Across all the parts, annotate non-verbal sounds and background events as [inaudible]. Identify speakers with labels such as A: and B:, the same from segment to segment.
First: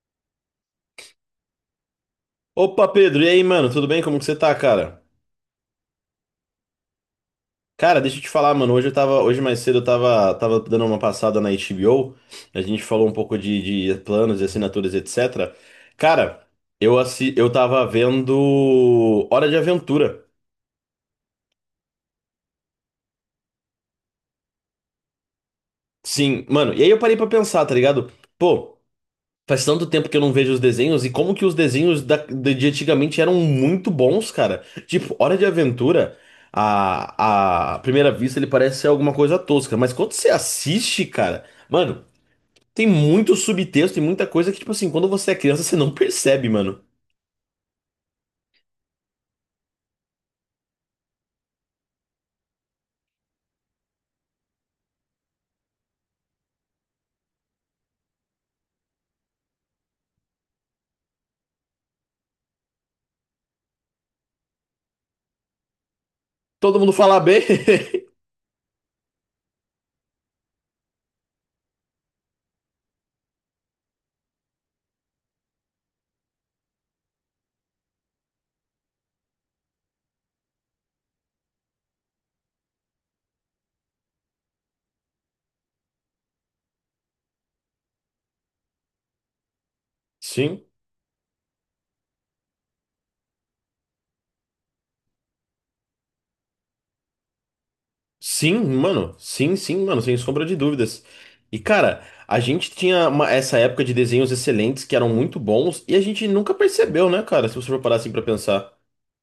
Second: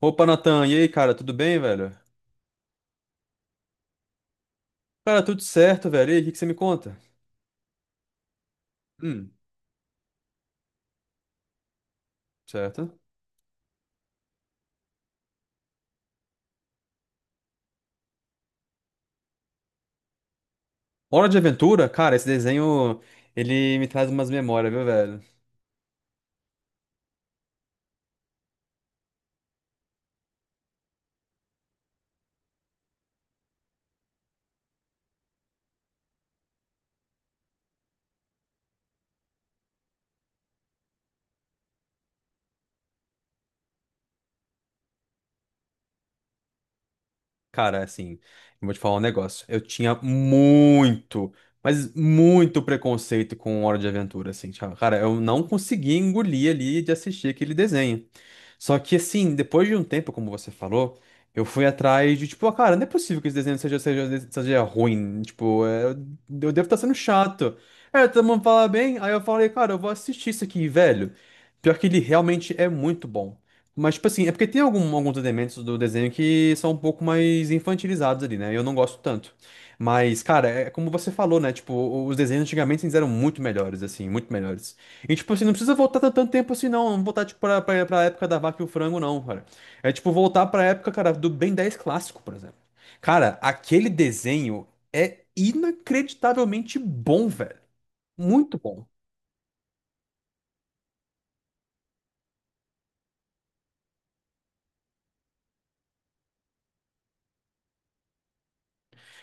A: Opa, Natan, e aí, cara, tudo bem, velho?
B: Opa, Pedro, e aí, mano? Tudo bem? Como que você tá, cara?
A: Cara, tudo certo, velho. E aí, o que que você me conta?
B: Cara, deixa eu te falar, mano. Hoje eu tava,
A: Hum,
B: hoje mais cedo eu tava, dando uma passada na HBO. A gente
A: certo.
B: falou um pouco de planos e assinaturas, etc. Cara, eu tava vendo Hora de Aventura.
A: Hora de Aventura? Cara, esse desenho, ele me traz umas memórias, viu, velho?
B: Sim, mano. E aí eu parei pra pensar, tá ligado? Pô. Faz tanto tempo que eu não vejo os desenhos e como que de antigamente eram muito bons, cara. Tipo, Hora de Aventura, a à primeira vista ele parece ser alguma coisa tosca, mas quando você assiste, cara, mano, tem muito subtexto e muita coisa que, tipo assim, quando você é criança, você não percebe, mano.
A: Cara, assim, eu vou te falar um negócio. Eu tinha muito, mas muito preconceito com Hora de Aventura, assim. Tipo, cara, eu não conseguia engolir ali de assistir aquele desenho. Só que assim, depois de um tempo, como você falou, eu fui atrás de, tipo, ah, cara, não é possível que esse desenho seja ruim. Tipo, é, eu devo estar
B: Todo mundo
A: sendo
B: fala bem. [laughs]
A: chato. É, todo mundo fala bem, aí eu falei, cara, eu vou assistir isso aqui, velho. Pior que ele realmente é muito bom. Mas, tipo assim, é porque tem alguns elementos do desenho que são um pouco mais infantilizados ali, né? Eu não gosto tanto. Mas, cara, é como você falou, né? Tipo, os desenhos antigamente eles eram muito melhores, assim, muito melhores. E, tipo assim, não precisa voltar tanto tanto tempo assim, não. Não voltar, tipo, pra época da vaca e o frango, não, cara. É, tipo, voltar pra
B: Sim.
A: época, cara, do Ben 10 clássico, por exemplo. Cara, aquele desenho é inacreditavelmente bom, velho.
B: Sim,
A: Muito bom.
B: mano. Sim, sim, mano, sem sombra de dúvidas. E, cara, a gente tinha uma- essa época de desenhos excelentes que eram muito bons e a gente nunca percebeu, né, cara? Se você for parar assim pra pensar.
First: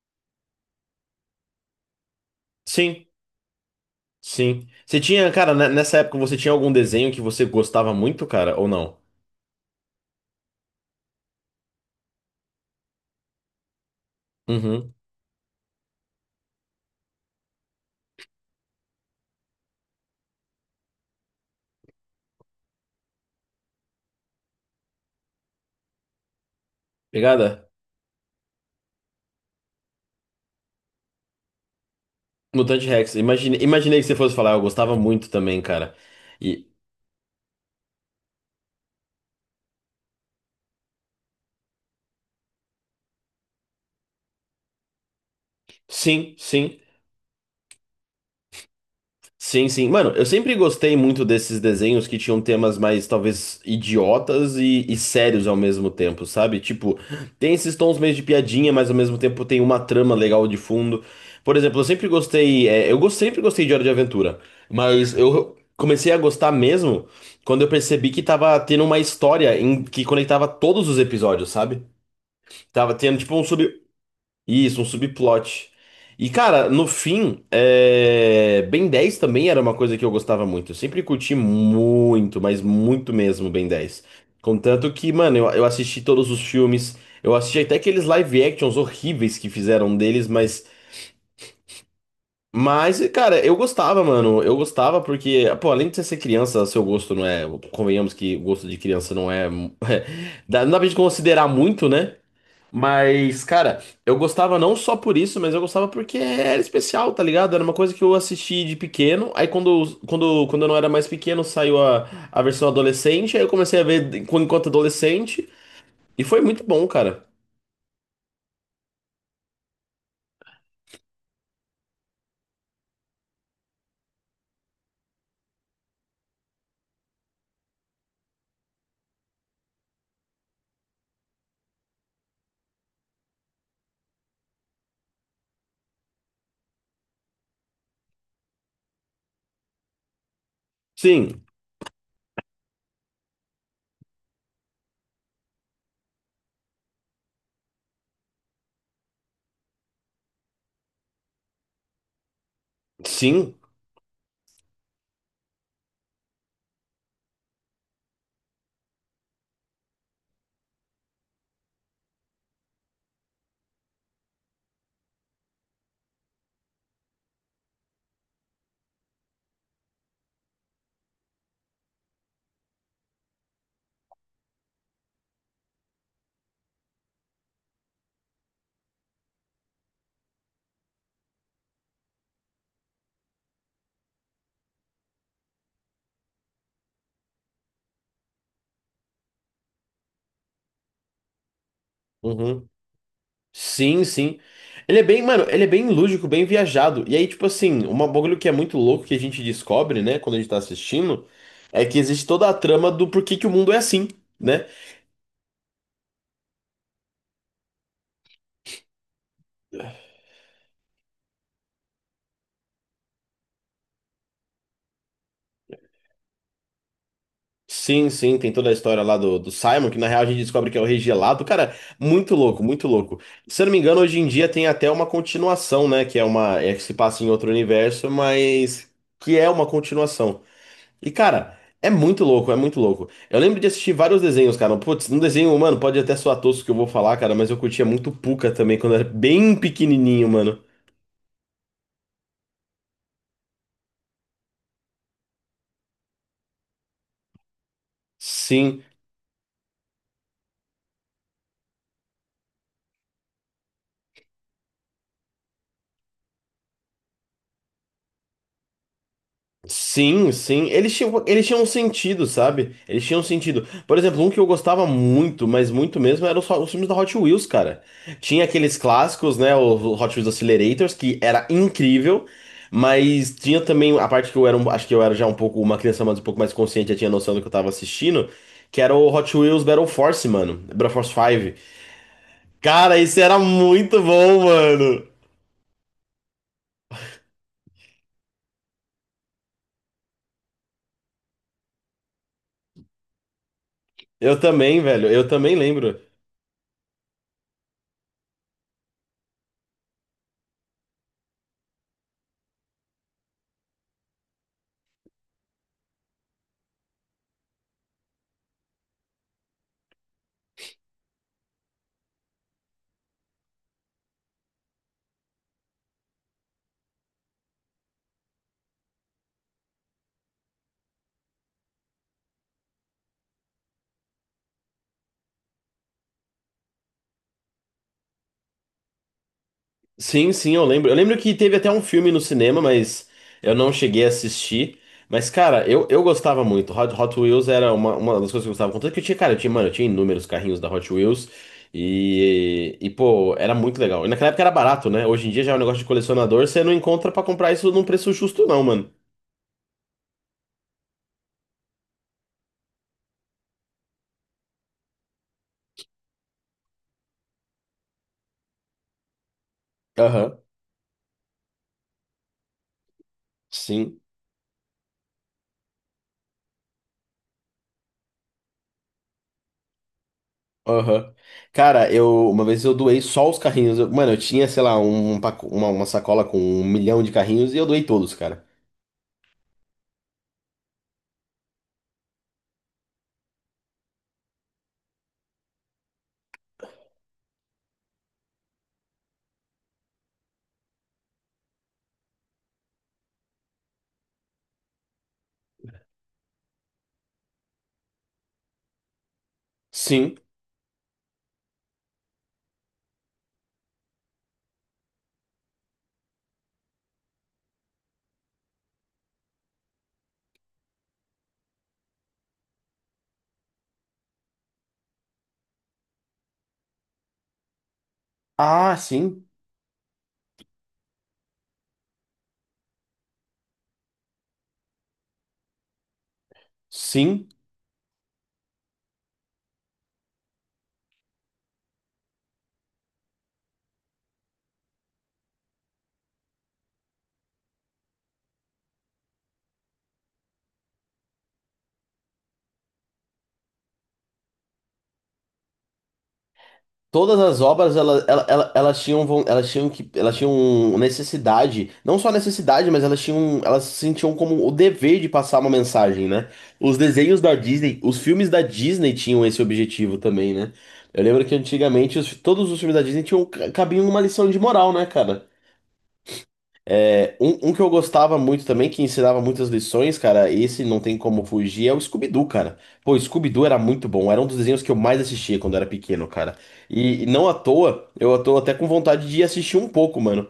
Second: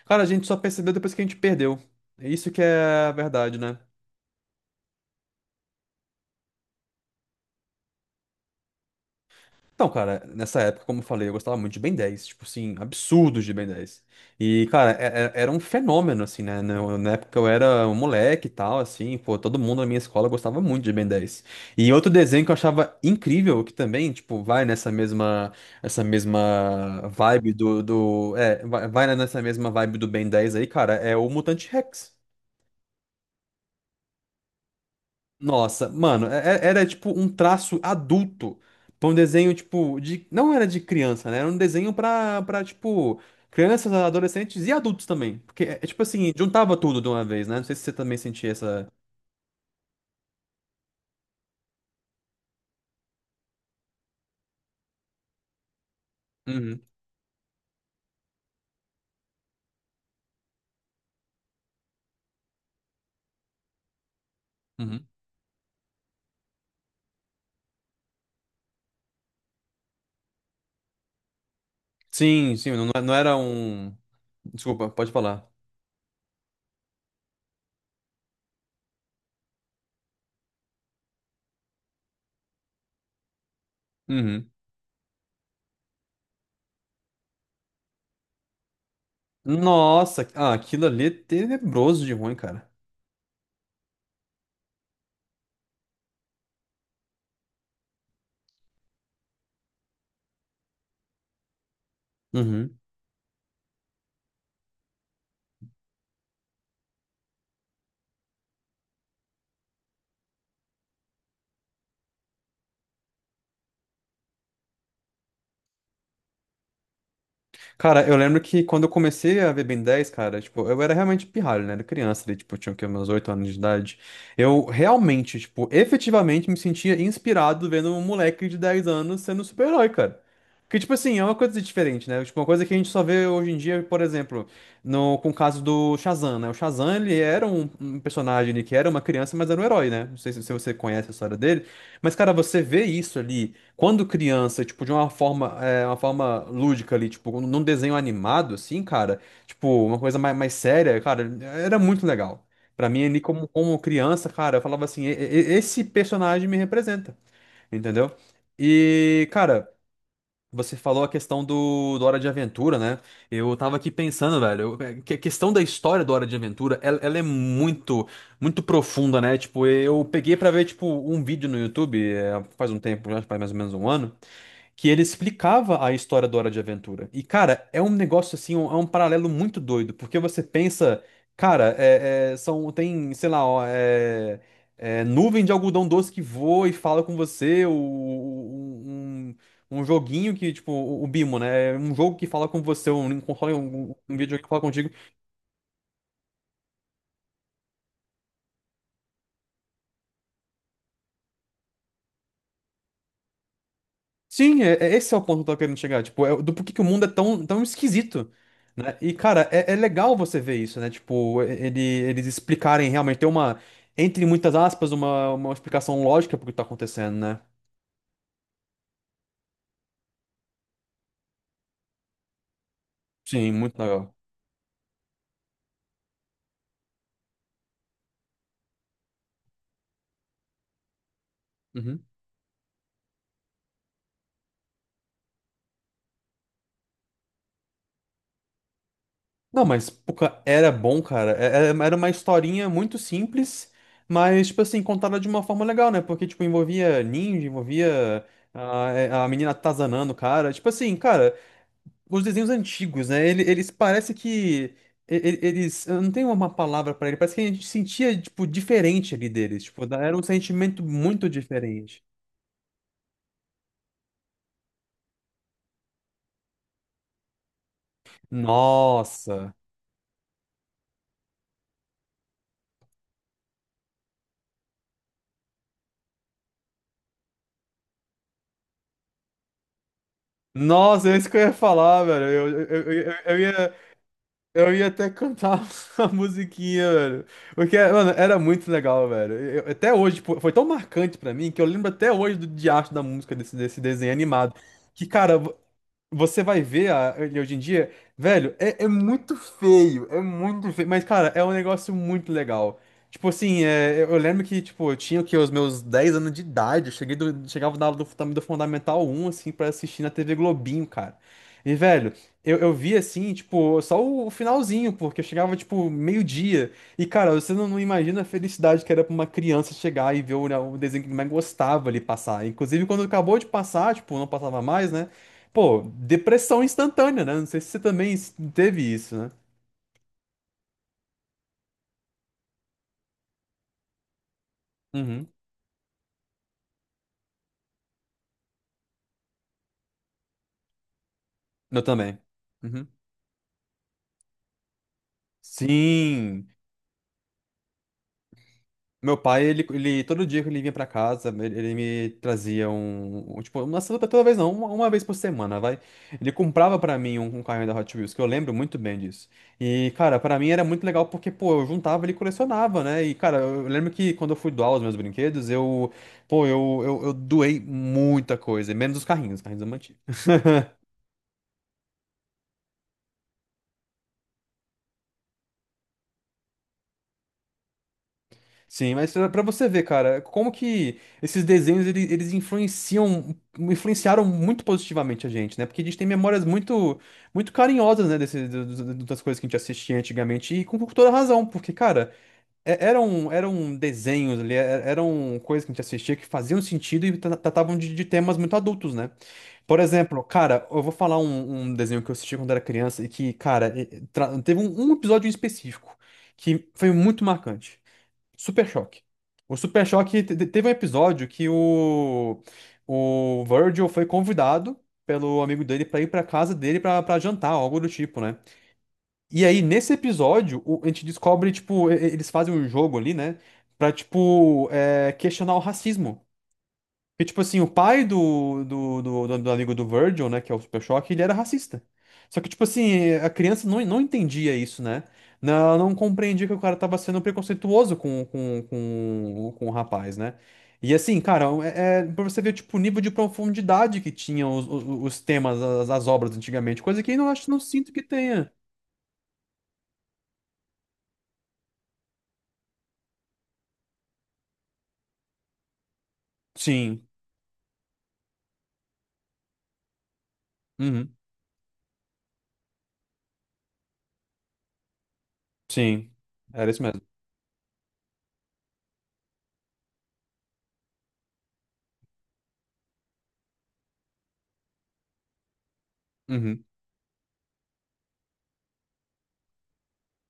A: Cara, a gente só percebeu depois que a gente perdeu. É isso que é
B: Sim,
A: a verdade, né?
B: sim. Você tinha, cara, nessa época você tinha algum desenho que você gostava muito, cara, ou não?
A: Então, cara, nessa época, como eu falei, eu gostava muito de Ben 10, tipo assim, absurdos de Ben 10. E, cara,
B: Uhum.
A: era um fenômeno, assim, né? Na época eu era um moleque e tal, assim, pô, todo mundo na minha escola gostava muito de Ben 10. E outro desenho que eu achava incrível, que também, tipo, vai nessa mesma, essa mesma vibe
B: Pegada?
A: do, do, é, vai vai nessa mesma vibe do Ben 10 aí, cara, é o Mutante Rex.
B: Mutante Rex. Imaginei que você fosse falar, eu gostava muito também,
A: Nossa,
B: cara.
A: mano, é- é-
B: E
A: era tipo um traço adulto pra um desenho, tipo, de. Não era de criança, né? Era um desenho pra, pra tipo, crianças, adolescentes e adultos também. Porque, é tipo assim,
B: sim,
A: juntava
B: sim.
A: tudo de uma vez, né? Não sei se você também sentia essa.
B: Sim, sim. Mano, eu sempre gostei muito desses desenhos que tinham temas mais, talvez, idiotas e sérios ao mesmo tempo, sabe?
A: Uhum,
B: Tipo, tem esses tons meio de piadinha, mas ao mesmo tempo tem uma trama legal de fundo. Por exemplo, eu sempre gostei. Sempre gostei de Hora de Aventura,
A: uhum.
B: mas eu comecei a gostar mesmo quando eu percebi que tava tendo uma que conectava todos os episódios, sabe?
A: Sim, sim, não,
B: Tava
A: não
B: tendo, tipo,
A: era
B: um sub.
A: um.
B: Isso, um
A: Desculpa, pode falar.
B: subplot. E, cara, no fim, é... Ben 10 também era uma coisa que eu gostava muito. Eu sempre curti muito, mas muito mesmo Ben dez.
A: Uhum.
B: Contanto que, mano, eu assisti todos os filmes. Eu assisti até aqueles live actions horríveis que fizeram
A: Nossa,
B: deles,
A: ah,
B: mas.
A: aquilo ali é tenebroso de ruim, cara.
B: Mas, cara, eu gostava, mano. Eu gostava porque, pô, além de você ser criança, seu gosto não é. Convenhamos que o gosto de criança não é. [laughs] Não dá pra gente considerar muito, né?
A: Uhum.
B: Mas, cara, eu gostava não só por isso, mas eu gostava porque era especial, tá ligado? Era uma coisa que eu assisti de pequeno. Aí quando eu não era mais pequeno, saiu a versão adolescente. Aí eu comecei a ver enquanto adolescente. E foi muito bom, cara.
A: Cara, eu lembro que quando eu comecei a ver Ben 10 cara, tipo, eu era realmente pirralho, né? Era criança, ali, tipo, eu tinha o quê, meus 8 anos de idade. Eu realmente, tipo, efetivamente me sentia inspirado vendo um moleque de 10 anos sendo um super-herói, cara. Que, tipo assim, é uma coisa diferente, né? Tipo, uma coisa que a gente só vê hoje em dia, por exemplo, no, com o caso do Shazam, né? O Shazam, ele era um personagem ali que era uma criança, mas era um herói, né? Não sei se você conhece a história
B: Sim,
A: dele. Mas, cara, você vê isso ali. Quando criança, tipo, de uma forma, uma forma lúdica ali, tipo, num desenho animado, assim, cara, tipo, uma coisa mais séria, cara, era muito legal. Pra mim, ali, como,
B: sim.
A: como criança, cara, eu falava assim, "Esse personagem me representa, entendeu?" E, cara, você falou a questão do Hora de Aventura, né? Eu tava aqui pensando, velho, que a questão da história do Hora de Aventura, ela é muito, muito profunda, né? Tipo, eu peguei pra ver, tipo, um vídeo no YouTube, faz um tempo, já faz mais ou menos um ano, que ele explicava a história do Hora de Aventura. E, cara, é um negócio assim, é um paralelo muito doido, porque você pensa, cara, são, tem, sei lá, ó, nuvem de algodão doce que voa e fala com você, um joguinho que, tipo, o Bimo, né? É um jogo que fala com
B: Uhum.
A: você, um, console, um,
B: Sim,
A: um
B: sim.
A: videogame que fala contigo.
B: Ele é bem, mano, ele é bem lúdico, bem viajado. E aí, tipo assim, um bagulho que é muito louco que a gente descobre, né, quando a gente tá assistindo, é que existe toda a trama do porquê que o mundo é assim.
A: Sim,
B: Né?
A: esse é o ponto que eu tô querendo chegar, tipo, é do porquê que o mundo é tão, tão esquisito, né? E, cara, é legal você ver isso, né? Tipo, eles explicarem realmente, ter uma, entre muitas aspas, uma explicação lógica pro que tá acontecendo, né?
B: Sim, sim, tem toda a história lá do, do Simon, que na real a gente descobre que é o Rei Gelado. Cara, muito louco, muito louco.
A: Sim,
B: Se eu não
A: muito
B: me engano,
A: legal.
B: hoje em dia tem até uma continuação, né? Que é uma. É que se passa em outro universo, mas que é uma continuação. E, cara, é
A: Uhum.
B: muito louco, é muito louco. Eu lembro de assistir vários desenhos, cara. Putz, um desenho, mano, pode até soar tosco que eu vou falar, cara, mas eu curtia muito Pucca também, quando eu era bem
A: Não, mas, pô,
B: pequenininho, mano.
A: era bom, cara. Era uma historinha muito simples, mas, tipo assim, contada de uma forma legal, né? Porque, tipo, envolvia ninja, envolvia
B: Sim.
A: a menina atazanando o cara, tipo assim, cara. Os desenhos antigos, né? Eles, parece que eu não tenho uma palavra pra ele, parece que a gente sentia tipo diferente ali deles, tipo, era um
B: Sim, sim.
A: sentimento muito
B: Eles tinham um
A: diferente.
B: sentido, sabe? Eles tinham um sentido. Por exemplo, um que eu gostava muito, mas muito mesmo, eram os filmes da Hot Wheels, cara. Tinha aqueles clássicos,
A: Nossa.
B: né? O Hot Wheels Accelerators, que era incrível. Mas tinha também a parte que acho que eu era já um pouco uma criança mais um pouco mais consciente, já tinha noção do que eu tava assistindo, que era o Hot Wheels Battle Force, mano. Battle
A: Nossa,
B: Force
A: é isso que eu ia
B: 5.
A: falar, velho. Eu, eu, eu,
B: Cara,
A: eu-
B: isso era
A: eu ia,
B: muito bom,
A: eu ia
B: mano.
A: até cantar [laughs] a musiquinha, velho. Porque, mano, era muito legal, velho. Até hoje, tipo, foi tão marcante pra mim que eu lembro até hoje do diacho da música desse desenho
B: Eu
A: animado.
B: também,
A: Que,
B: velho. Eu
A: cara,
B: também lembro.
A: você vai ver ele hoje em dia, velho, é muito feio, é muito feio, mas, cara, é um negócio muito legal. Tipo assim, eu lembro que, tipo, eu tinha, o quê, os meus 10 anos de idade, eu cheguei chegava na aula do Fundamental um, assim, pra assistir na TV Globinho, cara. E, velho, eu vi, assim, tipo, só o finalzinho, porque eu chegava, tipo, meio-dia. E, cara, você não, não imagina a felicidade que era pra uma criança chegar e ver o, né, o desenho que mais gostava ali passar. Inclusive, quando acabou de passar, tipo, não passava mais, né? Pô, depressão instantânea, né? Não sei se você também teve isso, né?
B: Sim, sim, eu lembro. Eu lembro que teve até um filme no cinema, mas eu não cheguei a assistir.
A: Uhum.
B: Mas, cara, eu gostava muito. Hot Wheels era uma das coisas que eu gostava. Contanto que eu tinha, cara, eu tinha, mano, eu tinha inúmeros carrinhos da Hot Wheels.
A: Eu também. Uhum.
B: Pô, era muito legal. E naquela época era barato, né? Hoje em dia já é um negócio de
A: Sim.
B: colecionador, você não encontra pra comprar isso num preço justo, não, mano.
A: Meu pai, ele todo dia que ele vinha pra casa, ele me trazia tipo, uma pra toda vez não, uma vez por semana, vai. Ele comprava pra mim um carrinho da Hot Wheels, que eu lembro muito bem disso. E, cara, pra
B: Aham,
A: mim era muito legal porque, pô, eu juntava, ele colecionava, né? E, cara, eu lembro
B: sim,
A: que quando eu fui doar os meus brinquedos, eu. Pô, eu doei muita coisa, menos os carrinhos eu mantive.
B: aham. Cara, eu uma vez eu doei só os carrinhos. Mano, eu tinha, sei lá, uma sacola com um milhão de carrinhos e eu doei todos, cara.
A: Sim, mas pra você ver, cara, como que esses desenhos eles influenciaram muito positivamente a gente, né? Porque a gente tem memórias muito, muito carinhosas, né, das coisas que a gente assistia antigamente, e com toda razão, porque, cara, eram desenhos ali, eram coisas que a gente assistia que faziam sentido e tratavam de temas muito adultos, né? Por
B: Sim.
A: exemplo, cara, eu vou falar um desenho que eu assisti quando era criança e que, cara, teve um episódio em específico que foi muito marcante. Super Choque. O Super Choque teve um episódio que o Virgil foi convidado pelo amigo dele pra ir pra casa dele pra jantar, algo do tipo, né?
B: Ah, sim,
A: E aí, nesse episódio, a gente descobre, tipo, eles fazem um jogo ali, né? Pra, tipo, questionar o racismo. Porque,
B: sim.
A: tipo assim, o pai do amigo do Virgil, né, que é o Super Choque, ele era racista. Só que, tipo assim, a criança não, não entendia isso, né? Não, ela não compreendia que o cara tava sendo preconceituoso com o rapaz, né? E assim, cara, é pra você ver, tipo, o nível de profundidade que tinham os temas, as obras antigamente, coisa que eu
B: Todas as
A: não
B: obras
A: sinto que tenha.
B: elas tinham elas tinham que elas tinham necessidade, não só necessidade, mas elas tinham elas se sentiam como o dever de passar uma mensagem, né? Os
A: Sim.
B: desenhos da Disney, os filmes da Disney tinham esse objetivo também, né? Eu
A: Uhum.
B: lembro que antigamente todos os filmes da Disney tinham cabiam uma lição de moral, né, cara?
A: Sim. Era isso mesmo.
B: É, um que eu gostava muito também, que ensinava muitas lições, cara, esse não tem como fugir, é o Scooby-Doo, cara. Pô, o Scooby-Doo era muito bom, era um dos desenhos que eu mais assistia quando era pequeno, cara.
A: Uhum.
B: E não à toa, eu tô até com vontade de ir assistir um pouco, mano.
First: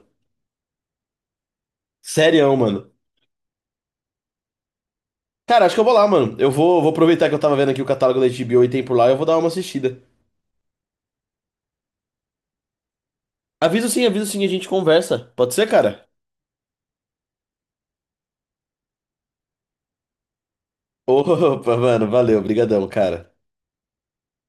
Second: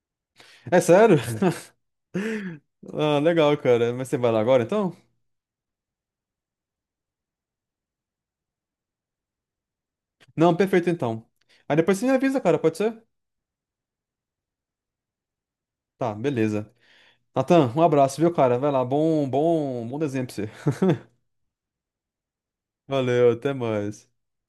A: É sério? [laughs]
B: Sério, mano.
A: Ah, legal, cara. Mas você vai lá agora, então?
B: Cara, acho que eu vou lá, mano. Vou aproveitar que eu tava vendo aqui o catálogo da HBO e tem por lá, eu vou dar uma assistida.
A: Não, perfeito então. Aí depois você me avisa, cara, pode ser?
B: Aviso sim, a gente conversa. Pode ser, cara?
A: Tá, beleza. Natan, um abraço, viu, cara? Vai lá, bom, bom, bom desenho pra você.
B: [laughs] Opa, mano, valeu,
A: [laughs]
B: brigadão,
A: Valeu,
B: cara.
A: até mais.